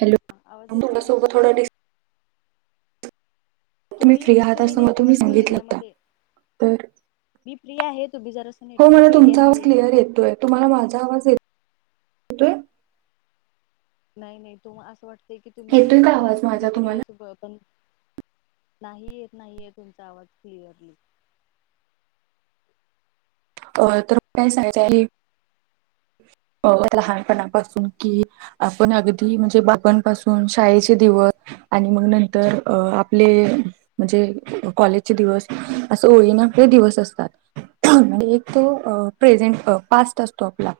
Hello. आवाज येतोय माझा तुम्ही फ्री आहात अस, मग तुम्ही सांगितलंत आता. तर, मी फ्री आहे तुम्ही जर असं हो मला नेटवर्क तुमचा आवाज एरियामध्ये येता क्लिअर का येतोय. तुम्हाला माझा आवाज येतोय? नाही नाही तु असं वाटतय की, तुम्ही येतोय का अं आवाज कुठ माझा तरी तुम्हाला असं पण नाही येत, नाहीये. तुमचा आवाज क्लिअरली. अं तर काय सांगयचं आहे, अं लहानपणापासून कि आपण अगदी म्हणजे बाप्पांपासून, शाळेचे दिवस. आणि मग नंतर अं आपले म्हणजे कॉलेजचे दिवस, अस ओळीनं ते दिवस असतात, [unintelligible] तो प्रेझेंट, पास्ट असतो आपला.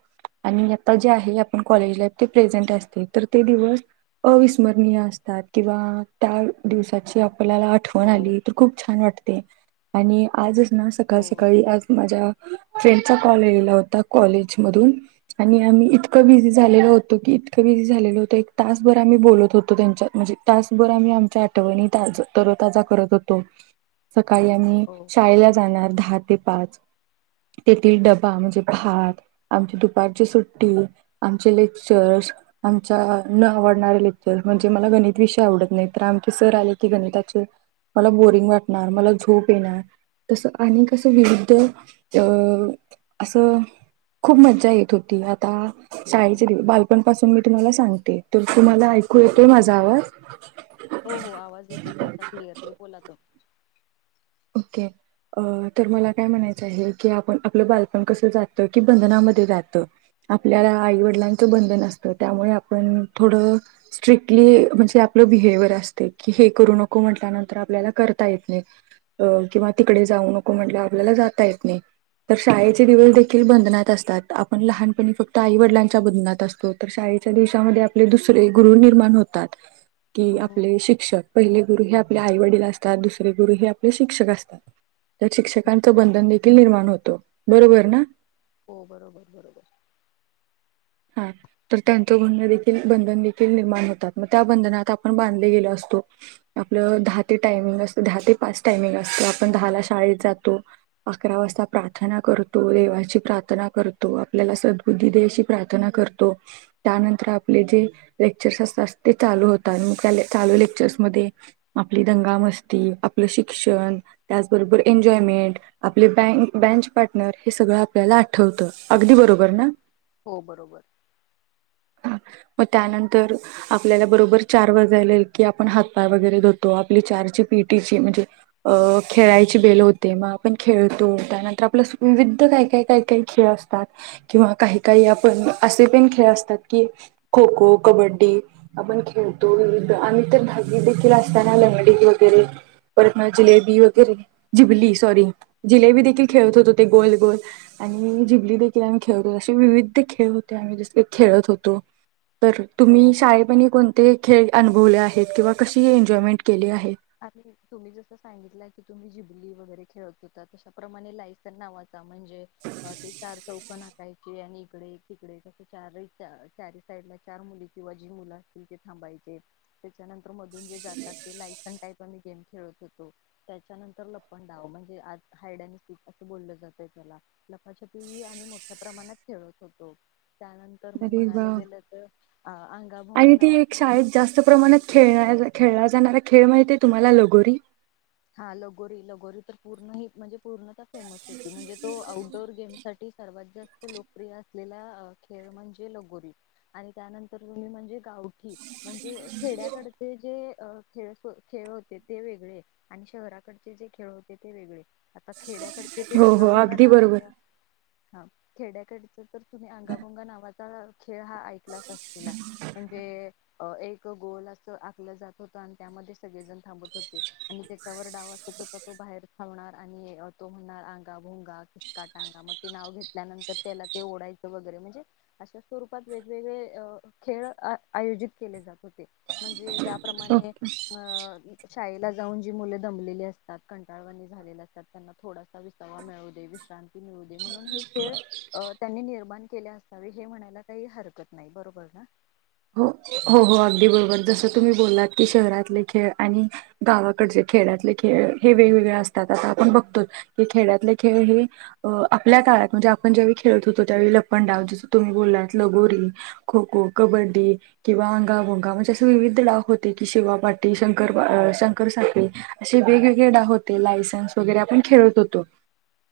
आणि आता जे आहे आपण कॉलेजला ते प्रेझेंट असते, तर ते दिवस अविस्मरणीय असतात, किंवा त्या दिवसाची आपल्याला आठवण हो आली तर खूप छान वाटतेय, आणि आजच ना, सकाळ हो सकाळी आज माझ्या फ्रेंडचा कॉल येलेला होता, कॉलेज मधून. आणि आम्ही इतकं बिझी झालेलो होतो, की इतकं बिझी झालेलं होतं, एक तासभर आम्ही बोलत होतो, त्यांच्या म्हणजे तासभर आम्ही आमच्या आठवणी [unintelligible] करत होतो, सकाळी हम्म, हो शाळेला जाणार दहा ते पाच. तेथील डबा म्हणजे भात, आमची दुपारची सुट्टी, आमचे लेक्चर्स आमच्या न आवडणारे लेक्चर, म्हणजे मला गणित विषय आवडत नाही, तर आमचे सर आले की गणिताचे मला बोरिंग वाटणार, मला झोप येणार, तसं अनेक असं विविध अ असं खूप मज्जा येत होती, आता हो हो शाळेचे दिवस बाल पण पासून मी तुम्हाला सांगते, तर तुम्हाला ऐकू हो येतोय ठीक माझा आहे आवाज? हो हो, आवाज येतोय तुमचा क्लिअरली, बोला तुम्ही. ओके. अं तर मला काय म्हणायचं आहे, की आपण आपलं बालपण कसं जात? की बंधनामध्ये जातं. आपल्याला आईवडिलांचं बंधन असतं, त्यामुळे आपण थोडं स्ट्रिकली म्हणजे आपलं बिहेविअर असतय. की हे करू नको म्हटल्यानंतर आपल्याला करता येत नाही. अ किंवा तिकडे जाऊ नको म्हटलं आपल्याला जाता येत नाही. तर शाळेचे दिवस देखील बंधनात असतात, आपण लहानपणी फक्त आई वडिलांच्या बंधनात असतो. तर शाळेच्या दिवसामध्ये हो आपले दुसरे गुरु निर्माण होतात. कि हो आपले शिक्षक. पहिले गुरु हे आपले आई वडील असतात, दुसरे गुरु हे आपले शिक्षक असतात. त्यात हो शिक्षकांचं बंधन देखील निर्माण होतो, बरोबर ना? हो बरोबर बरोबर. हां, तर त्यांचं बंद देखील बंधन देखील निर्माण होतात, मग त्या बंधनात आपण बांधले गेलो असतो. आपलं दहा ते टायमिंग असत, दहा ते पाच टायमिंग असतं, आपण दहाला शाळेत जातो. अकरा वाजता प्रार्थना करतो, देवाची प्रार्थना करतो, आपल्याला सद्बबूद्धी दे अशी प्रार्थना करतो. त्यानंतर आपले जे लेक्चर्स असतात ते चालू होतात. मग त्या चालू लेक्चर्समध्ये आपली दंगा मस्ती, आपलं शिक्षण, त्याचबरोबर एन्जॉयमेंट आपले बँक बँच पार्टनर, हे सगळं आपल्याला आठवतं, अगदी बरोबर ना? हो बरोबर. हा, मग त्यानंतर आपल्याला बरोबर चार वाजायला आले, की आपण हातपाय वगैरे धुतो. आपली चारची पिटीची म्हणजे अ खेळायची बेल होते, मग आपण खेळतो. त्यानंतर आपलं विविध काय काय काय काही खेळ असतात, किंवा काही काही आपण असे पण खेळ असतात की, खो खो, कबड्डी आपण खेळतो. विविध आणि तर धागी देखील असताना लंगडी वगैरे परत ना जिलेबी वगैरे जिबली सॉरी जिलेबी देखील खेळत होतो ते गोल गोल. आणि जिबली देखील आम्ही खेळत होत. अशी विविध ते खेळ होते. आम्ही जस खेळत होतो. तर हो तुम्ही शाळेमध्ये कोण ते खेळ अनुभवले आहेत किंवा कशी एन्जॉयमेंट केली आहे? आम्ही? तुम्ही जसं सांगितला की, तुम्ही जिबली वगैरे खेळत होता, तशाप्रमाणे लाईफ त्या नावाचा म्हणजे, अ ते चार चौकोण आकायचे आणि इकडे एक तिकडे एक अ सं चारही चार साईड ला चार मुली किंवा जी मुलं असतील ते थांबायचे. त्याच्यानंतर मधून जे जातात ते लाईफ अन काही पण गेम खेळत होतो. त्याच्यानंतर लपंडाव, म्हणजे आज हाईड आणि सिक असं बोललं जातं त्याला. लपाछपी आम्ही मोठ्या प्रमाणात खेळत होतो. त्यानंतर तर मग अरे म्हणायला वा! गेलं तर अंगा आणि ती एक शाळेत जास्त प्रमाणात खेळ खेळला जाणारा खेळ माहिती आहे तुम्हाला? लगोरी. हा लगोरी. लगोरी तर पूर्ण ही म्हणजे पुर्णता फेमस होती. म्हणजे तो आउटडोर गेम साठी सर्वात जास्त त लोकप्रिय असलेला खेळ म्हणजे लगोरी. आणि त्यानंतर जुनी म्हणजे गावकी. म्हणजे खेड्याकडचे जे खेळ, खेळ होते ते वेगळे. आणि शहराकडचे जे खेळ होते ते वेगळे. आता खेड्याकडचे ते हो, हो. अंगाभोंगा अगदी बरोबर. नावाचा, हा खेड्याकड तर तुम्ही अंगाभोंगा नावाचा खेळ हा ऐकलाच अशीला. म्हणजे अ एक गोल अस आखला जात होता. आणि त्यामध्ये सगळेजण थांबत होते. आणि त्याच्यावर डाव असतो तर तो बाहेर थांबणार आणि तो म्हणणार अंगा भोंगा किसका टांगा. मग ते नाव घेतल्यानंतर त्याला ते ओढायचं वगैरे म्हणजे अशा स्वरूपात वेगवेगळे अ खेळ आयोजित केले जात होते, म्हणजे त्याप्रमाणे ओके. अं शाळेला जाऊन जी मुले दमलेली असतात, कंटाळवणी झालेली असतात, त्यांना थोडासा विसावा मिळू दे विश्रांत ती मिळू दे, म्हणून हे खेळ अ त्यांनी निर्माण केले असावे, हे म्हणायला काही हरकत नाही. बरोबर ना? हो, हो, हो. अगदी बरोबर. जसं तुम्ही बोललात की शहरातले खेळ आणि गावाकडचे खेड्यातले खेळ, हे वेगवेगळे असतात. आता आपण बघतो हे खेड्यातले खेळ हे अ आपल्या काळात म्हणजे, आपण ज्यावेळी खेळत होतो त्यावेळी लपंडाव, जसं तुम्ही बोललात लगोरी खो-खो, कबड्डी किंवा अंगाभोंगा. म्हणजे असे विविध डाव होते की, शिवापाटी, शंकर शंकरसाखळी असे वेगवेगळे डाव होते. लायसन्स वगैरे आपण खेळत होतो.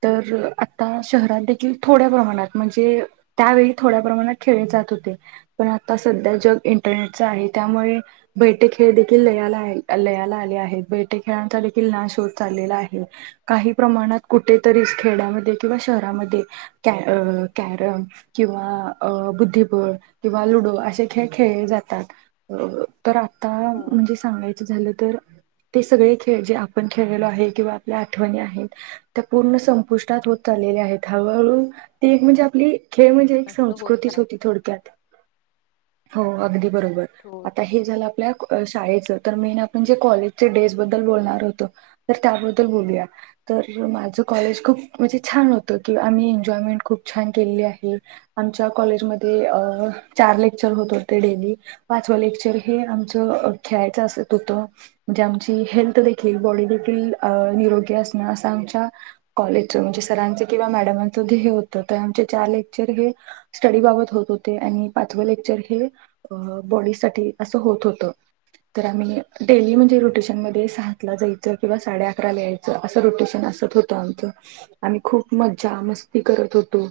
तर आता शहरात देखील थोड्या प्रमाणात म्हणजे त्यावेळी थोड्या प्रमाणात खेळले जात होते. पण आता सध्या जग इंटरनेटचं आहे. त्यामुळे बैठे खेळ देखील लयाला लयाला आले आहेत. बैठे खेळांचा देखील नाश होत चाललेला आहे. काही प्रमाणात, कुठेतरी खेड्यामध्ये किंवा शहरामध्ये कॅरम किंवा अ बुद्धिबळ किंवा लुडो असे खेळ खेळले जातात. तर आता, हो म्हणजे सांगायचं झालं तर ते सगळे खेळ, जे आपण खेळलेलो आहे किंवा आपल्या आठवणी आहेत त्या पूर्ण संपुष्टात होत चाललेल्या आहेत. हळूहळू, ती एक म्हणजे आपली खेळ म्हणजे एक नष्ट होत संस्कृतीच होती थोडक्यात. हो, अगदी बरोबर. नाहीत रोज आता हे हे झालं आपल्या शाळेचं. तर मेन आपण जे कॉलेजचे डेज बद्दल बोलणार होतो तर त्याबद्दल बोलूया. तर माझं कॉलेज खूप म्हणजे छान होत की, आम्ही एन्जॉयमेंट खूप छान केली आहे. आमच्या कॉलेजमध्ये अ चार लेक क्चर होत होते डेली. पाचवा लेक्चर हे आमचं खेळायचं असत होतं. म्हणजे आमची हेल्थ देखील, बॉडी देखील निरोगी असणं असं आमच्या कॉलेजच म्हणजे सरांचं किंवा मॅडमांच ध्येय होतं. तर आमचे चार लेक्चर हे स्टडी बाबत होत होते. आणि पा चव लेक्चर हे बॉडी साठी असं होत होतं. तर आम्ही डेली म्हणजे, रोटेशनमध्ये सातला जायचं किंवा साडे अकराला यायचं. असं रोटेशन असत होतं आमचं. आम्ही खूप मज्जा मस्ती करत होतो.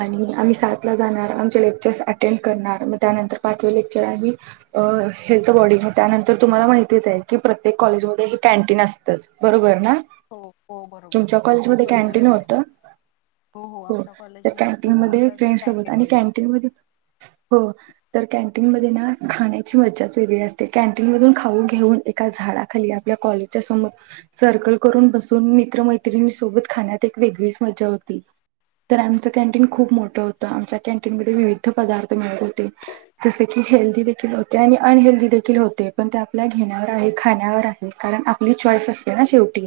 आणि आम्ही सातला जाणार, आमचे लेक्चर्स अटेंड करणार. मग त्यानंतर पाचवे लेक्चर आम्ही अ हेल्थ, बॉडी. मग त्यानंतर तुम्हाला माहितीच आहे की प्रत्येक कॉलेजमध्ये हे कॅन्टीन असतं. बरोबर ना? हो हो बरोबर तुमच्या प्रत्येक कॉलेजमध्ये कॅन्टीन होतं? हो, आमच्या त्या कॉलेजमध्ये कॅन्टीन खूप मध्ये मोठं असं फ्रेंड सोबत कॅन्टीन आणि होतं कॅन्टीन मध्ये हो तर कॅन्टीन मध्ये ना खाण्याची मज्जाच वेगळी असते. कॅन्टीन मधून खाऊन घेऊन एका झाडाखाली आपल्या कॉलेज च्या समोर सर्कल करून बसून मित्र-मैत्रिणी सोबत खाण्यात एक वेगळीच मज्जा होती. तर आमचं कॅन्टीन खूप मोठं होतं. आमच्या कॅन्टीनमध्ये विविध पदार्थ मिळत होते. जसे की हेल्दी देखील होते आणि अन हेल्दी देखील होते. पण ते आपल्या घेण्यावर आहे खाण्यावर आहे. कारण आपली चॉईस असते ना शेवटी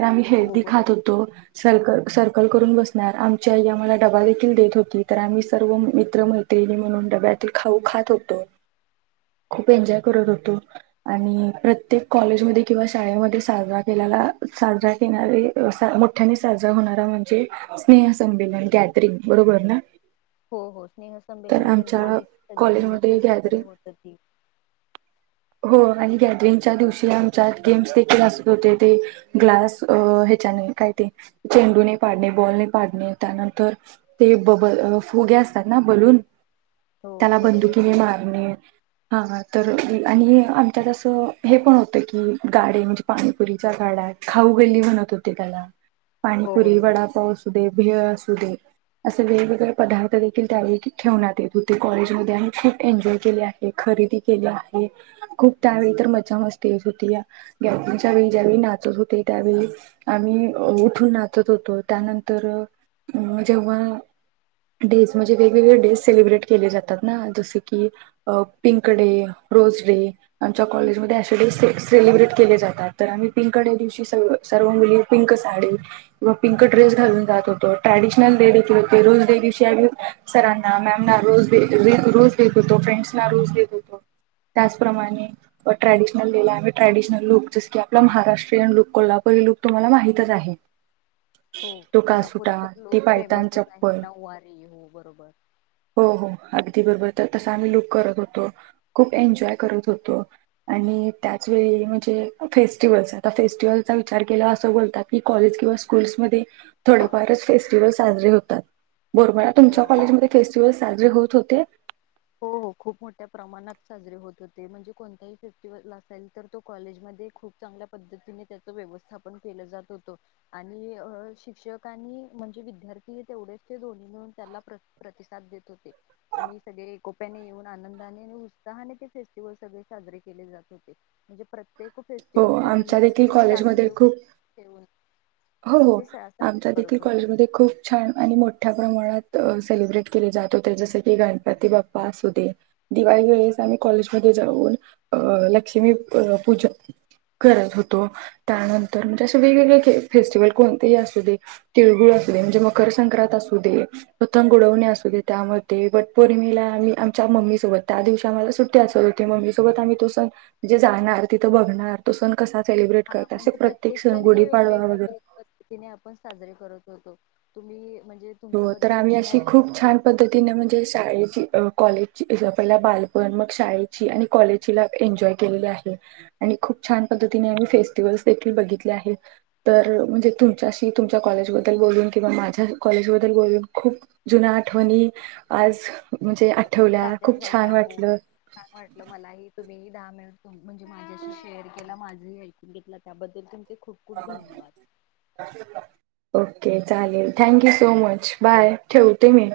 तर आम्ही हो हेल्दी बरोबर खात होतो. सरक सर्कल करून बसणार आमच्या आई आम्हाला डबा देखील देत होती तर आम्ही सर्व मित्र मै तेनी म्हणून डब्यातील खाऊ खात होतो. खूप एन्जॉय करत होतो. आणि प्रत्येक कॉलेजमध्ये किंवा शाळेमध्ये साजरा केलेला. साजरा केणारे असा मोठ्याने साजरा होणारा म्हणजे स्नेह संंमेलन, गॅदरिंग बरोबर ना? हो, हो स्नेह तर संंमेलन म्हणजे आमच्या आले की सगळे मुले कॉलेजमध्ये खुश वगैरे गॅदरिंग होत ती. हो आणि गॅदरिंगच्या दिवशी आमच्यात गेम्स देखील असत होते ते ग्लास अ ह्याच्याने काय ते चेंडू ने पाडणे बॉल पाडणे त्यानंतर ते बबल फुगे असतात ना बलून, हो त्याला बरोबर बंदुकीने मारणे. हा, हां तर आणि हे आमच्यातं असं हे पण होतं की, गाडी म्हजी पाणीपुरीच्या गाडा खाऊ गल्ली म्हणत होते त्याला. हो पाणीपुरी बरोबर वडापाव असू दे, भेळ असू दे असे वेगवेगळे पदार्थ देखील त्यावेळी ठेवण्यात येत होते. कॉलेजमध्ये आम्ही खूप एन्जॉय केले आहे. खरेदी केली आहे. खूप त्यावेळी तर मजा मस्ती येत होती. या गॅदररिंगच्या वेळी ज्यावेळी नाचत हो ते त्यावेळी आम्ही उठून नाचत होतो. त्यानंतर जेव्हा डेज म्हजे वे वेगवेगळे डेथ सेलिब्रेट केले जातात ना जसे की पिंक डेज रोज डेज आमच्या कॉलेजमध्ये अशे डेज सती सेलिब्रेट केले जातात. तर आम्ही पिंक डे दिवशी सगळं सर्व मुली पिंक साडी व पिंक ड्रेस घालून जात होतो. ट्रॅडिशनल डे देखील होते. रोझ डे दिवशी आम्ही सरांना, मॅम ना रोझ देत, रोझ देत होतो. फ्रेंडस ना रोझ देत होतो. त्याचप्रमाणे व ट्रॅडिशनल डेला, ट्रॅडीशनल लुक जसं की आपला महाराष्ट्रीयन लुक, कोल्हापूरी लुक तुम्हांला माहितच आहे. [inaudible] हो, कोल्हापूरी कासुटा तर ती लूक पायतान फेमसच आहे. चप्पल नऊवारी यू बरोबर. हो, हो अगदी बरोबर. तर तसा आम्ही लुक करत होतो. खूप एन्जॉय करत होतो. आणि त्याचवेेळी म्हणजे फेस्टिवल्स आता फेस्टिवलचा विचार केल्यावर असं बोलतात की कॉलेज किंवा स्कूल्स मध्ये थोडं फारच फेस्टिवल साजरे होतात. बोरबाळा हो तुमच्या कॉलेजमध्ये फेस्टिवल साजरे होत होते. हो, हो खूप मोठ्या प्रमाणात साजरे होत होते. म्हणजे कोणताही फेस्टिवल असाल तर तो कॉलेजमध्ये खूप चांगल्या पद्धतीने त्याच व्यवस्थापन केलं जात होतं. आणि शिक्षक आणि म्हणजे विद्यार्थी तेवढेच ते दोन्ही मिळून त्याला प्र प्रतिसाद देत होते. आणि सगळे कोप्याने येऊन आनंदाने आणि उत्साहाने ते फेस्टिवल सगळे साजरे केले जात होते. को म्हणजे प्रत्येक हो, फेस्टिवलच्या मागे आमच्या देखील काहीतरी कॉलेजमध्ये चांगले ऊ खूप ठेऊन हो, हो आमच्या देखील कॉलेजमध्ये खूप छान आणि मोठ्या प्रमाणात सेलिब्रेट केले जात होते. जसं की गणपती बाप्पा असुदे. दिवाळी वेळेस आम्ही कॉलेजमध्ये जाऊन अ लक्ष्मी पूजन करत होतो. त्यानंतर म्हणजे असे वेगवेगळे फेस्टिवल कोणते ही असू दे. तिळगुळ असू दे म्हणजे मकर संक्रांत असू दे पतंग उडवणे असू दे त्यामध्ये वट पौर्णिमेला आम्ही आमच्या मम्मी सोबत त्या दिवशी आम्हाला सुट्टी असत हो. मम्मी सोबत आम्ही तस म्हणजे जाणार तिथं बघणार तोस कसा सेलिब्रेट हा करत असे म्हणजे प्रत्येक सण गुढीपाडवा वगैरे तिने आपण साजरे करत होतो तुम्ही म्हणजे हो तर तुमच्याबद्दल आम्ही जे अशी काही खूप अनुभव छान होता पद्धती तिने म्हणजे शाळेची कॉलेजची पहिल्या बालपण मग शाळेची आणि कॉलेज एन्जॉय केलेले आहे आणि खूप छान पद्धतीने आम्ही फेस्टिवल्स देखील बघितले आहेत. तर म्हणजे तुमच्याशी तुमच्या कॉलेजबद्दल बोलून किंवा माझ्या कॉलेजबद्दल बोलून खूप जुन्या आठवणी आज म्हणजे आठवल्या ताज्या खूप छान झाल्या हो. वाटलं. छान वाटलं मलाही तुम्ही दहा मिनिट म्हणजे माझ्याशी शेअर केला माझ हे ऐकून घेतला त्याबद्दल तुमचे खूप खूप ह धन्यवाद. ओके चालेल thank you so much bye ठेवते मी